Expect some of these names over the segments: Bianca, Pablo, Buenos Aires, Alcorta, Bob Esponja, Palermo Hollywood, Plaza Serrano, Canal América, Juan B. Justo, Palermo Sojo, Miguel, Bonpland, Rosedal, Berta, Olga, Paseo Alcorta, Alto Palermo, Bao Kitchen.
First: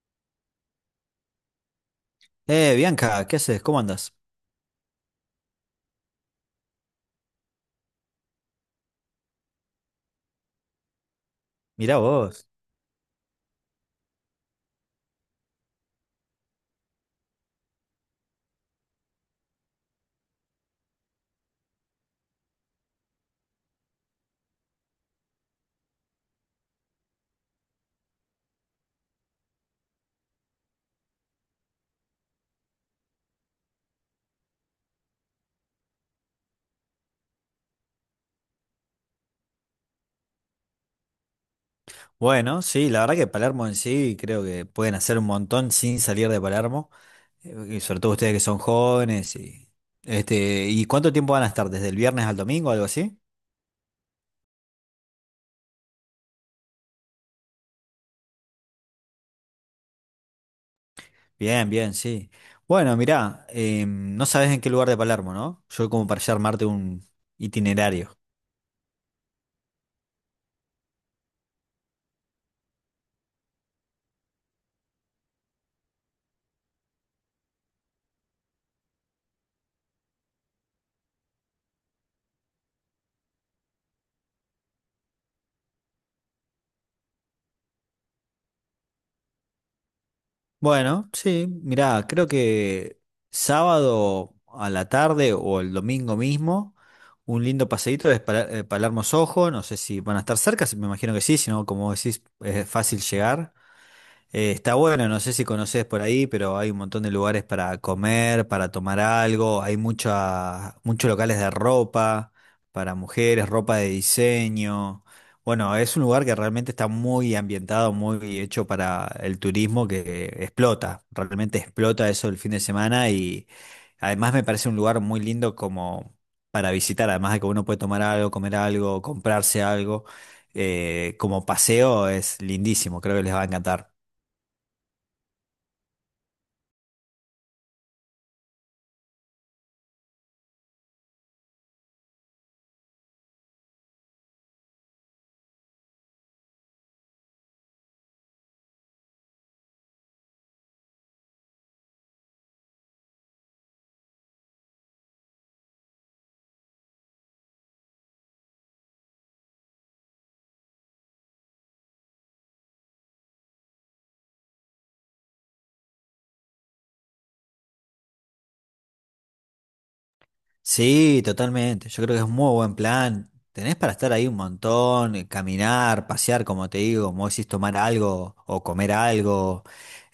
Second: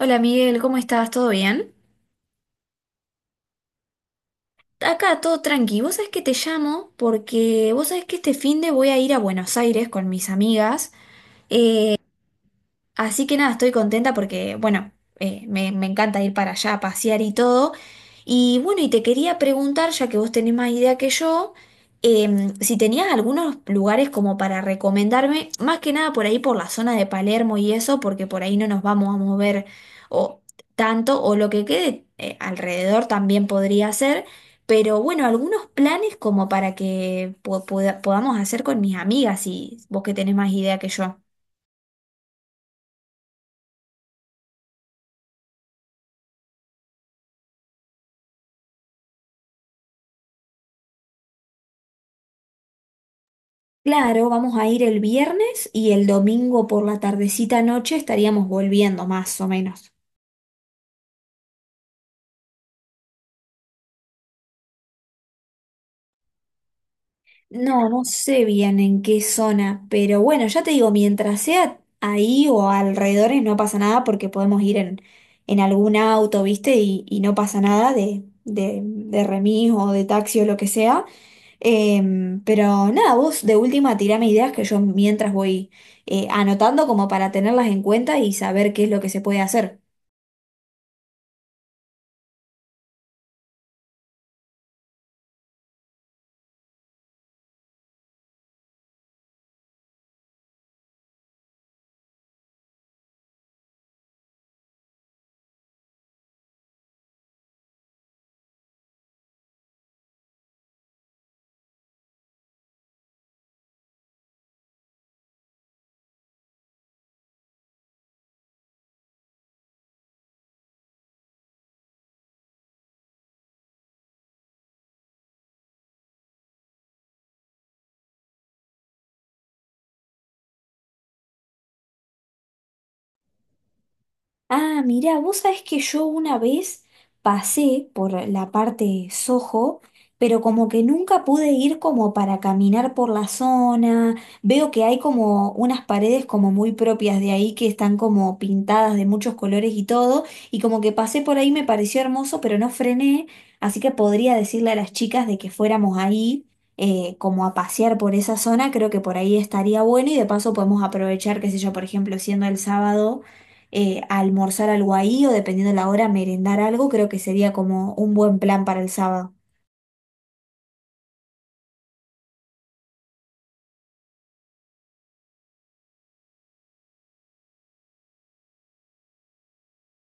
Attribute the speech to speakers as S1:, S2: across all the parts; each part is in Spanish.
S1: Hola Miguel, ¿cómo estás? ¿Todo bien?
S2: Bianca, ¿qué haces? ¿Cómo andas?
S1: Acá todo tranqui. Vos sabés que te llamo porque vos sabés que este fin de voy a ir a Buenos Aires con mis amigas. Eh,
S2: Mirá vos.
S1: Así que nada, estoy contenta porque, bueno, me encanta ir para allá a pasear y todo. Y bueno, y te quería preguntar, ya que vos tenés más idea que yo, si tenías algunos lugares como para recomendarme, más que nada por ahí por la zona de Palermo y eso, porque por ahí no nos vamos a mover o tanto, o lo que quede alrededor también podría ser. Pero bueno, algunos planes como para que podamos hacer con mis amigas, si vos que tenés más idea que yo.
S2: Bueno, sí, la verdad que Palermo en sí creo que pueden hacer un montón sin salir de Palermo, y sobre todo ustedes que son jóvenes ¿y cuánto tiempo van a estar? ¿Desde el viernes al domingo, algo así?
S1: Claro, vamos a ir el viernes y el domingo por la tardecita noche estaríamos volviendo más o menos.
S2: Bien, bien, sí. Bueno, mirá, no sabes en qué lugar de Palermo, ¿no? Yo como para ya armarte un
S1: No, no
S2: itinerario.
S1: sé bien en qué zona, pero bueno, ya te digo, mientras sea ahí o alrededores no pasa nada porque podemos ir en algún auto, ¿viste? Y no pasa nada de remis o de taxi o lo que sea. Pero nada, vos de última tirame ideas que yo mientras voy anotando como para tenerlas en cuenta y saber qué es lo que se puede hacer.
S2: Bueno, sí, mirá, creo que sábado a la tarde o el domingo mismo, un lindo paseíto es Palermo Sojo, no sé si van a estar cerca, me imagino que sí, si no, como decís, es fácil llegar. Está bueno, no sé si conoces por ahí, pero hay un montón de lugares para comer, para tomar algo, hay muchos locales de ropa para mujeres, ropa de diseño. Bueno, es un lugar que realmente está muy ambientado, muy hecho para el turismo que explota, realmente explota eso el fin de semana y además me parece un lugar muy lindo como para visitar, además de que uno puede tomar algo, comer algo, comprarse algo, como paseo es lindísimo, creo que les va a encantar.
S1: Ah, mirá, vos sabés que yo una vez pasé por la parte Soho, pero como que nunca pude ir como para caminar por la zona. Veo que hay como unas paredes como muy propias de ahí que están como pintadas de muchos colores y todo, y como que pasé por ahí me pareció hermoso, pero no frené, así que podría decirle a las chicas de que fuéramos ahí. Como a pasear por esa zona, creo que por ahí estaría bueno y de paso podemos aprovechar, qué sé yo, por ejemplo, siendo el sábado, almorzar algo ahí o dependiendo la hora, merendar algo, creo que sería como un buen plan para el sábado.
S2: Sí, totalmente. Yo creo que es un muy buen plan. Tenés para estar ahí un montón, caminar, pasear, como te digo, como decís, tomar algo o comer algo.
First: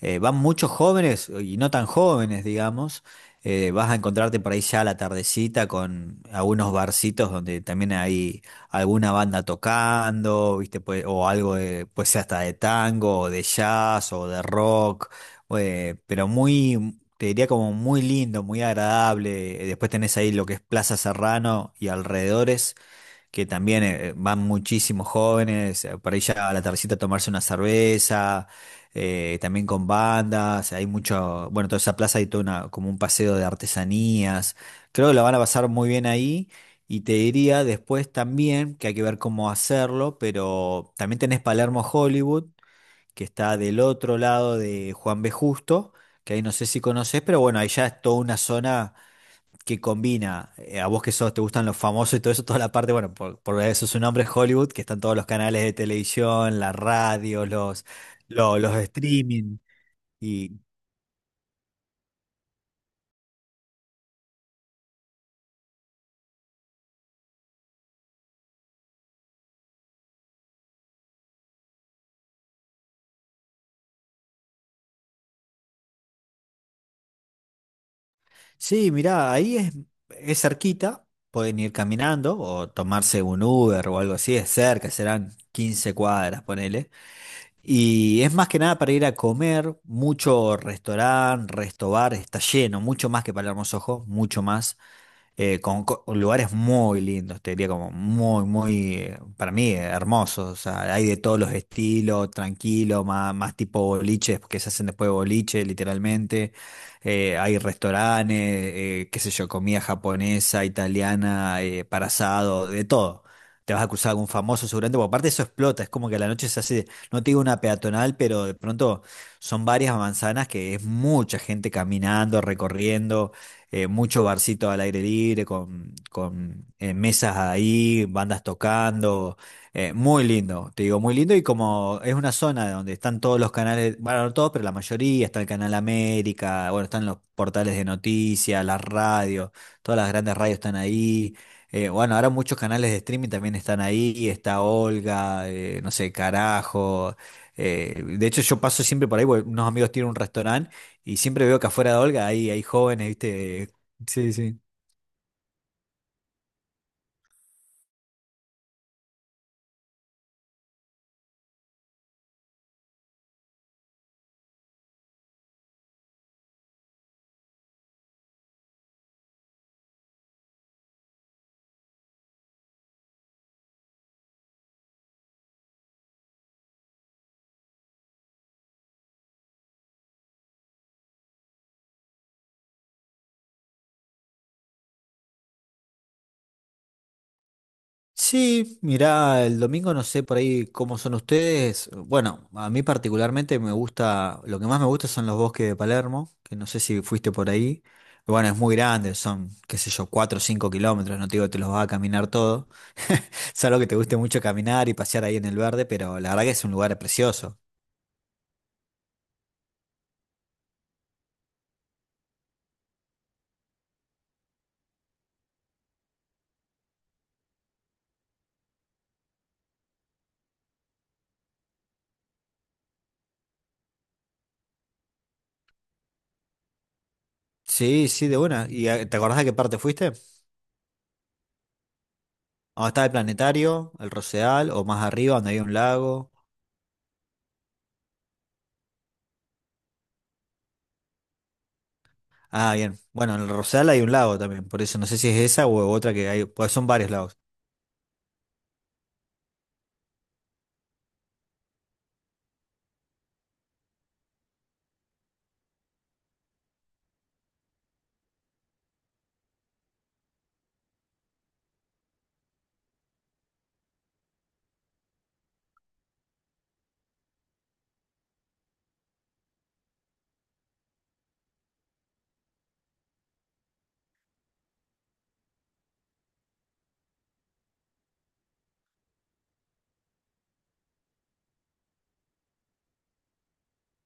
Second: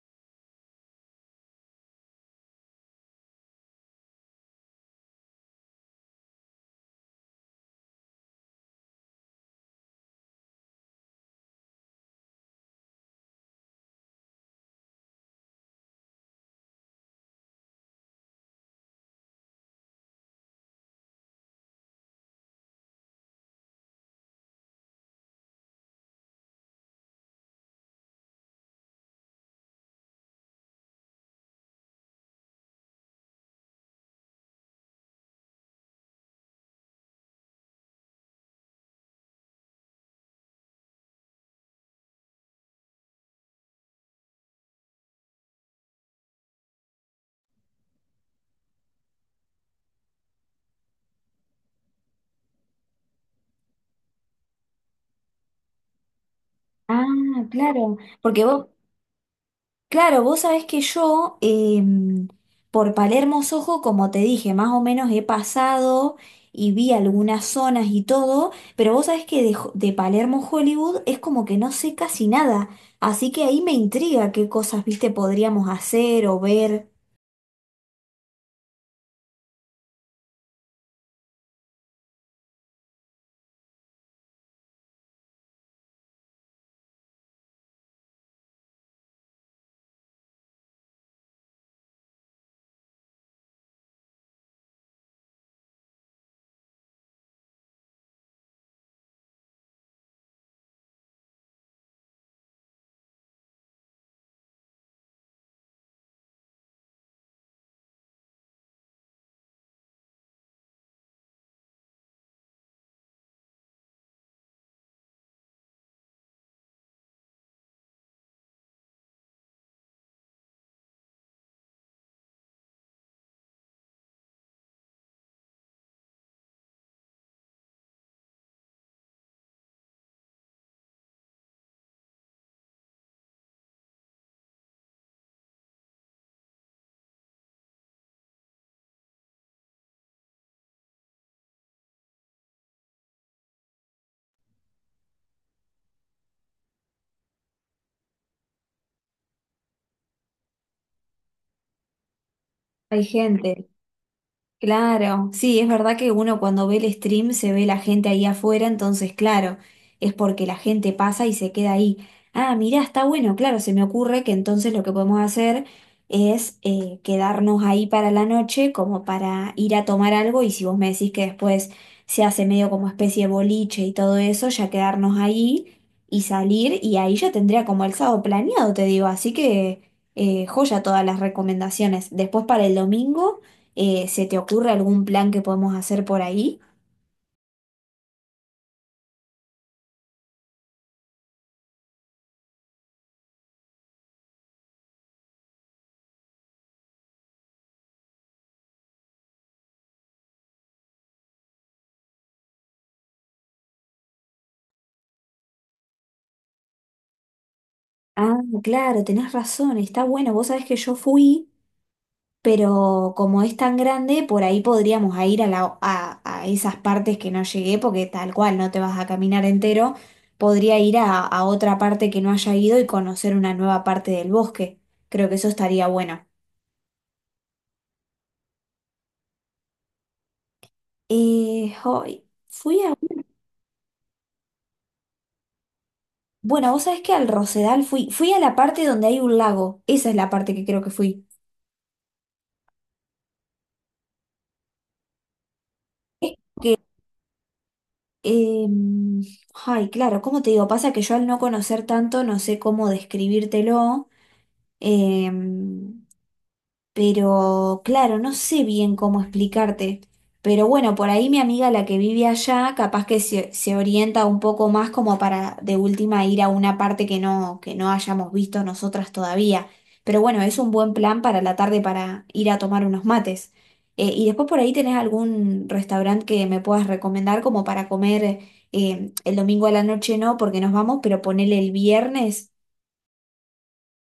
S2: Van muchos jóvenes y no tan jóvenes, digamos. Vas a encontrarte por ahí ya a la tardecita con algunos barcitos donde también hay alguna banda tocando, ¿viste? O algo de, pues hasta de tango, o de jazz, o de rock. Pero te diría como muy lindo, muy agradable. Después tenés ahí lo que es Plaza Serrano y alrededores, que también van muchísimos jóvenes, por ahí ya a la tardecita a tomarse una cerveza, también con bandas, hay mucho, bueno, toda esa plaza hay todo una, como un paseo de artesanías. Creo que lo van a pasar muy bien ahí. Y te diría después también que hay que ver cómo hacerlo, pero también tenés Palermo Hollywood que está del otro lado de Juan B. Justo, que ahí no sé si conoces, pero bueno, ahí ya es toda una zona que combina, a vos que sos, te gustan los famosos y todo eso, toda la parte, bueno, por eso su nombre es Hollywood, que están todos los canales de televisión, la
S1: Ah,
S2: radio, los,
S1: claro, porque
S2: lo-
S1: vos,
S2: los, streaming.
S1: claro, vos
S2: Y,
S1: sabés que yo por Palermo Sojo, como te dije, más o menos he pasado y vi algunas zonas y todo, pero vos sabés que de Palermo Hollywood es como que no sé casi nada, así que ahí me intriga qué cosas, viste, podríamos hacer o ver.
S2: Sí, mirá, ahí es cerquita, pueden ir caminando o tomarse un Uber o algo así, es cerca, serán 15 cuadras, ponele. Y es más que nada para ir a comer, mucho restaurante, restobar, está lleno, mucho más que Palermo Sojo, mucho más lugares muy lindos, te diría como muy, muy, para mí, hermosos. O sea, hay de todos los estilos, tranquilo, más tipo boliches, que se hacen después de boliche, literalmente. Hay restaurantes, qué sé yo, comida japonesa, italiana, para asado, de todo. Te vas a cruzar algún famoso seguramente, porque aparte eso explota, es como que a la noche se hace, no te digo una peatonal, pero de pronto son varias manzanas que es mucha gente caminando, recorriendo mucho barcito al aire libre, con, mesas ahí, bandas tocando, muy lindo, te digo, muy lindo y como es una zona donde están todos los canales, bueno, no todos, pero la mayoría, está el Canal América, bueno, están los portales de noticias, las radios, todas las grandes radios están ahí. Bueno, ahora muchos canales de streaming también están ahí, y está Olga, no sé, Carajo. De hecho, yo paso siempre por ahí, porque unos amigos tienen un restaurante y siempre veo que afuera de Olga hay
S1: Hay
S2: jóvenes,
S1: gente.
S2: ¿viste? Sí, sí.
S1: Claro, sí, es verdad que uno cuando ve el stream se ve la gente ahí afuera, entonces claro, es porque la gente pasa y se queda ahí. Ah, mirá, está bueno, claro, se me ocurre que entonces lo que podemos hacer es quedarnos ahí para la noche como para ir a tomar algo y si vos me decís que después se hace medio como especie de boliche y todo eso, ya quedarnos ahí y salir y ahí ya tendría como el sábado planeado, te digo, así que joya todas las recomendaciones. Después para el domingo. ¿Se te ocurre algún plan que podemos hacer por ahí?
S2: Sí, mirá, el domingo no sé por ahí cómo son ustedes. Bueno, a mí particularmente me gusta, lo que más me gusta son los bosques de Palermo, que no sé si fuiste por ahí. Bueno, es muy grande, son, qué sé yo, cuatro o 5 kilómetros, no te digo que te los vas a caminar todo. Salvo que te guste mucho caminar y pasear ahí en el verde, pero la verdad que es un lugar precioso.
S1: Ah, claro, tenés razón, está bueno. Vos sabés que yo fui, pero como es tan grande, por ahí podríamos a ir a esas partes que no llegué, porque tal cual no te vas a caminar entero. Podría ir a otra parte que no haya ido y conocer una nueva parte del bosque. Creo que eso estaría bueno.
S2: Sí, sí, de buena. ¿Y te acordás de qué parte fuiste?
S1: Hoy fui
S2: ¿Dónde
S1: a...
S2: estaba el planetario, el Rosedal o más arriba, donde había un lago?
S1: Bueno, vos sabés que al Rosedal fui, fui a la parte donde hay un lago. Esa es la parte que creo que fui.
S2: Ah, bien. Bueno, en el Rosal hay un lago también, por eso no sé si es esa o otra que hay, pues son varios lagos.
S1: Em, Ay, claro, ¿cómo te digo? Pasa que yo al no conocer tanto no sé cómo describírtelo. Eh, pero claro, no sé bien cómo explicarte. Pero bueno, por ahí mi amiga, la que vive allá, capaz que se orienta un poco más como para de última ir a una parte que no hayamos visto nosotras todavía. Pero bueno, es un buen plan para la tarde para ir a tomar unos mates. Y después por ahí tenés algún restaurante que me puedas recomendar como para comer el domingo a la noche, no, porque nos vamos, pero ponele el viernes.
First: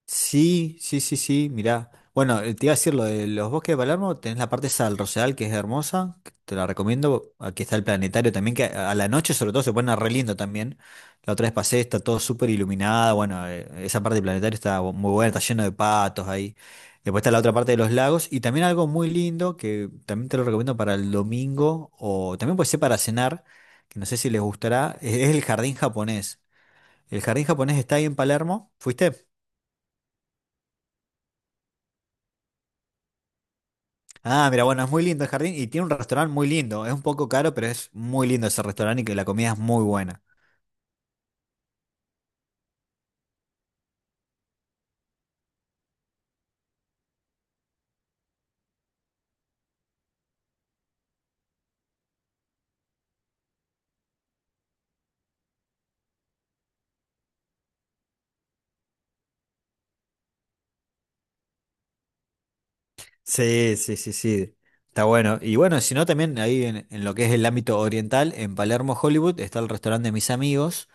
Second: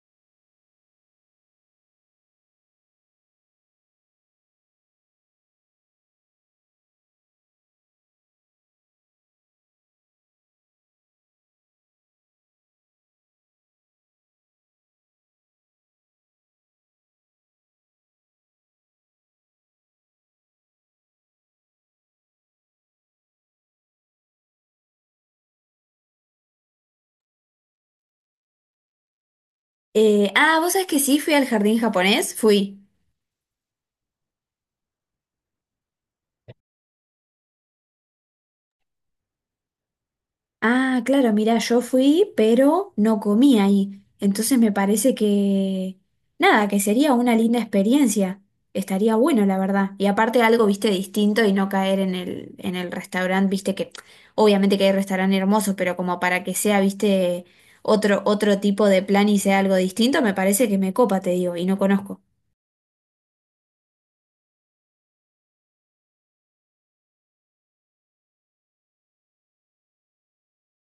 S2: Sí, sí, sí, sí, mirá. Bueno, te iba a decir lo de los bosques de Palermo, tenés la parte sal del Rosedal que es hermosa, que te la recomiendo. Aquí está el planetario también, que a la noche sobre todo se pone re lindo también. La otra vez pasé, está todo súper iluminada, bueno, esa parte del planetario está muy buena, está lleno de patos ahí. Después está la otra parte de los lagos y también algo muy lindo que también te lo recomiendo para el domingo o también puede ser para cenar, que no sé si les gustará, es el jardín japonés. El jardín japonés está ahí en Palermo, ¿fuiste?
S1: Ah, ¿vos sabés que sí? Fui al jardín japonés, fui.
S2: Ah, mira, bueno, es muy lindo el jardín y tiene un restaurante muy lindo. Es un poco caro, pero es muy lindo ese restaurante y que la comida es muy buena.
S1: Ah, claro, mira, yo fui, pero no comí ahí. Entonces me parece que, nada, que sería una linda experiencia. Estaría bueno, la verdad. Y aparte algo, viste, distinto y no caer en el restaurante, viste, que obviamente que hay restaurantes hermosos, pero como para que sea, viste, otro tipo de plan y sea algo distinto, me parece que me copa, te digo, y no conozco.
S2: Sí, sí, sí, sí. Está bueno. Y bueno, si no, también ahí en lo que es el ámbito oriental, en Palermo, Hollywood, está el restaurante de mis amigos,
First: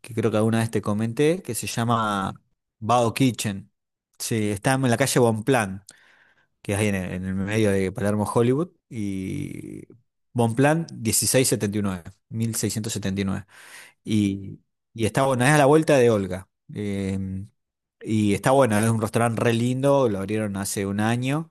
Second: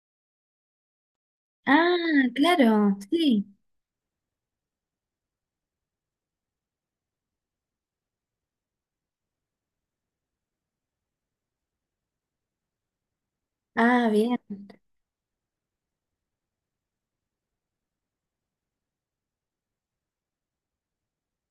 S2: que creo que alguna vez te comenté, que se
S1: Ah,
S2: llama
S1: claro,
S2: Bao
S1: sí.
S2: Kitchen. Sí, está en la calle Bonpland, que es ahí en el medio de Palermo, Hollywood. Y Bonpland 16 70 79 1679.
S1: Ah, bien.
S2: Y, y está bueno, es a la vuelta de Olga. Y está bueno, es un restaurante re lindo, lo abrieron hace un año.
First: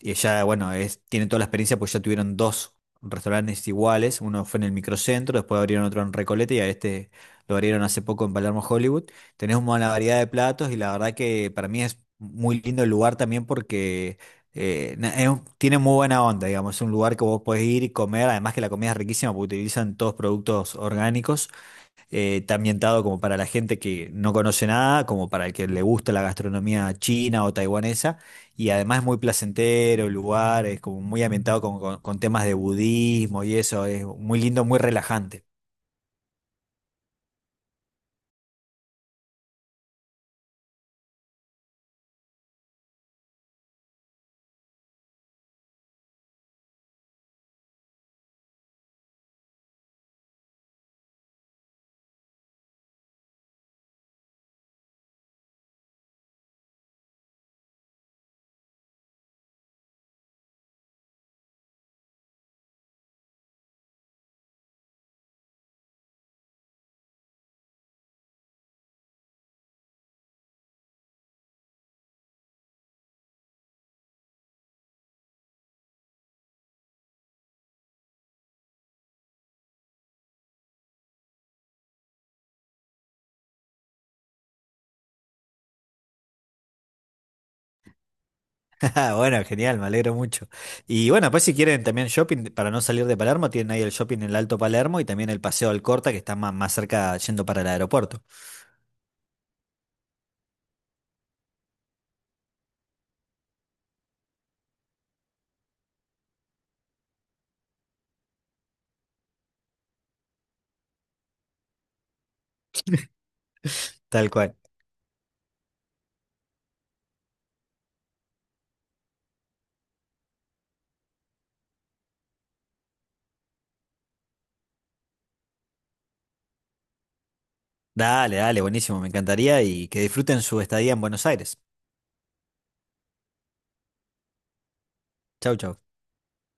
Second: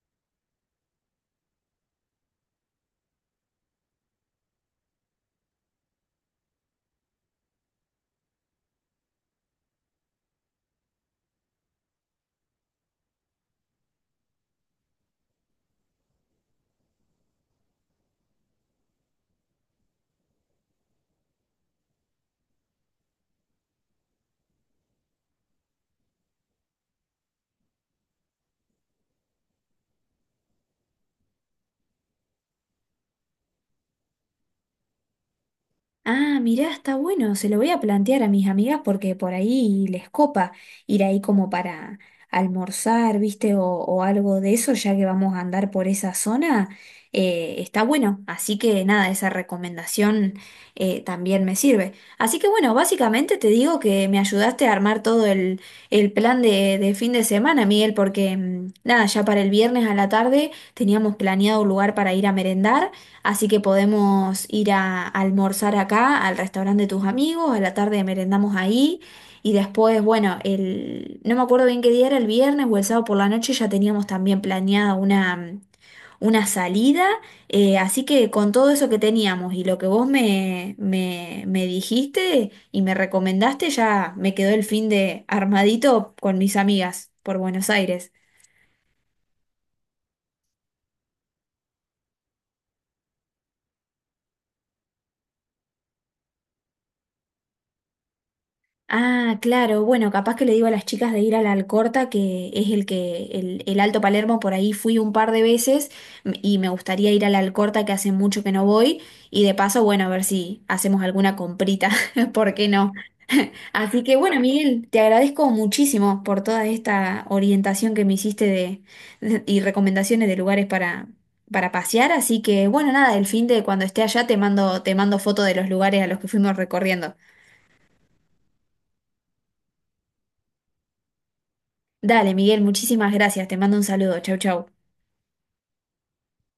S2: Y ya, bueno, tienen toda la experiencia porque ya tuvieron dos restaurantes iguales. Uno fue en el microcentro, después abrieron otro en Recoleta y a este lo abrieron hace poco en Palermo, Hollywood. Tenés una buena variedad de platos y la verdad que para mí es muy lindo el lugar también porque tiene muy buena onda, digamos. Es un lugar que vos podés ir y comer, además que la comida es riquísima porque utilizan todos productos orgánicos. Está ambientado como para la gente que no conoce nada, como para el que le gusta la gastronomía china o taiwanesa. Y además es muy placentero el lugar, es como muy ambientado con, con temas de budismo y eso. Es muy lindo, muy relajante.
S1: Ah, mirá, está bueno, se lo voy a plantear a mis amigas porque por ahí les copa ir ahí como para almorzar, ¿viste? O algo de eso, ya que vamos a andar por esa zona, está bueno. Así que nada, esa recomendación también me sirve. Así que bueno, básicamente te digo que me ayudaste a armar todo el plan de fin de semana, Miguel, porque mm, nada, ya para el viernes a la tarde teníamos planeado un lugar para ir a merendar. Así que podemos ir a almorzar acá, al restaurante de tus amigos, a la tarde merendamos ahí y después, bueno, el, no me acuerdo bien qué día era, el viernes o el sábado por la noche ya teníamos también planeada una salida, así que con todo eso que teníamos y lo que vos me dijiste y me recomendaste, ya me quedó el fin de armadito con mis amigas por Buenos Aires.
S2: Ah, bueno, genial, me alegro mucho. Y bueno, pues si quieren también shopping, para no salir de Palermo, tienen ahí el shopping en el Alto Palermo y también el Paseo Alcorta, que está más cerca yendo para el aeropuerto.
S1: Ah, claro, bueno, capaz que le digo a las chicas de ir a la Alcorta, que es el que, el Alto Palermo, por ahí fui un par de veces y me gustaría ir a la Alcorta, que hace mucho que no voy, y de paso, bueno, a ver si hacemos alguna comprita, ¿por qué no? Así que
S2: Tal
S1: bueno,
S2: cual.
S1: Miguel, te agradezco muchísimo por toda esta orientación que me hiciste de, y recomendaciones de lugares para pasear, así que bueno, nada, el fin de cuando esté allá te mando foto de los lugares a los que fuimos recorriendo.
S2: Dale, dale, buenísimo, me encantaría y que disfruten su estadía en Buenos Aires.
S1: Dale, Miguel, muchísimas gracias. Te mando un saludo. Chau, chau.
S2: Chau, chau.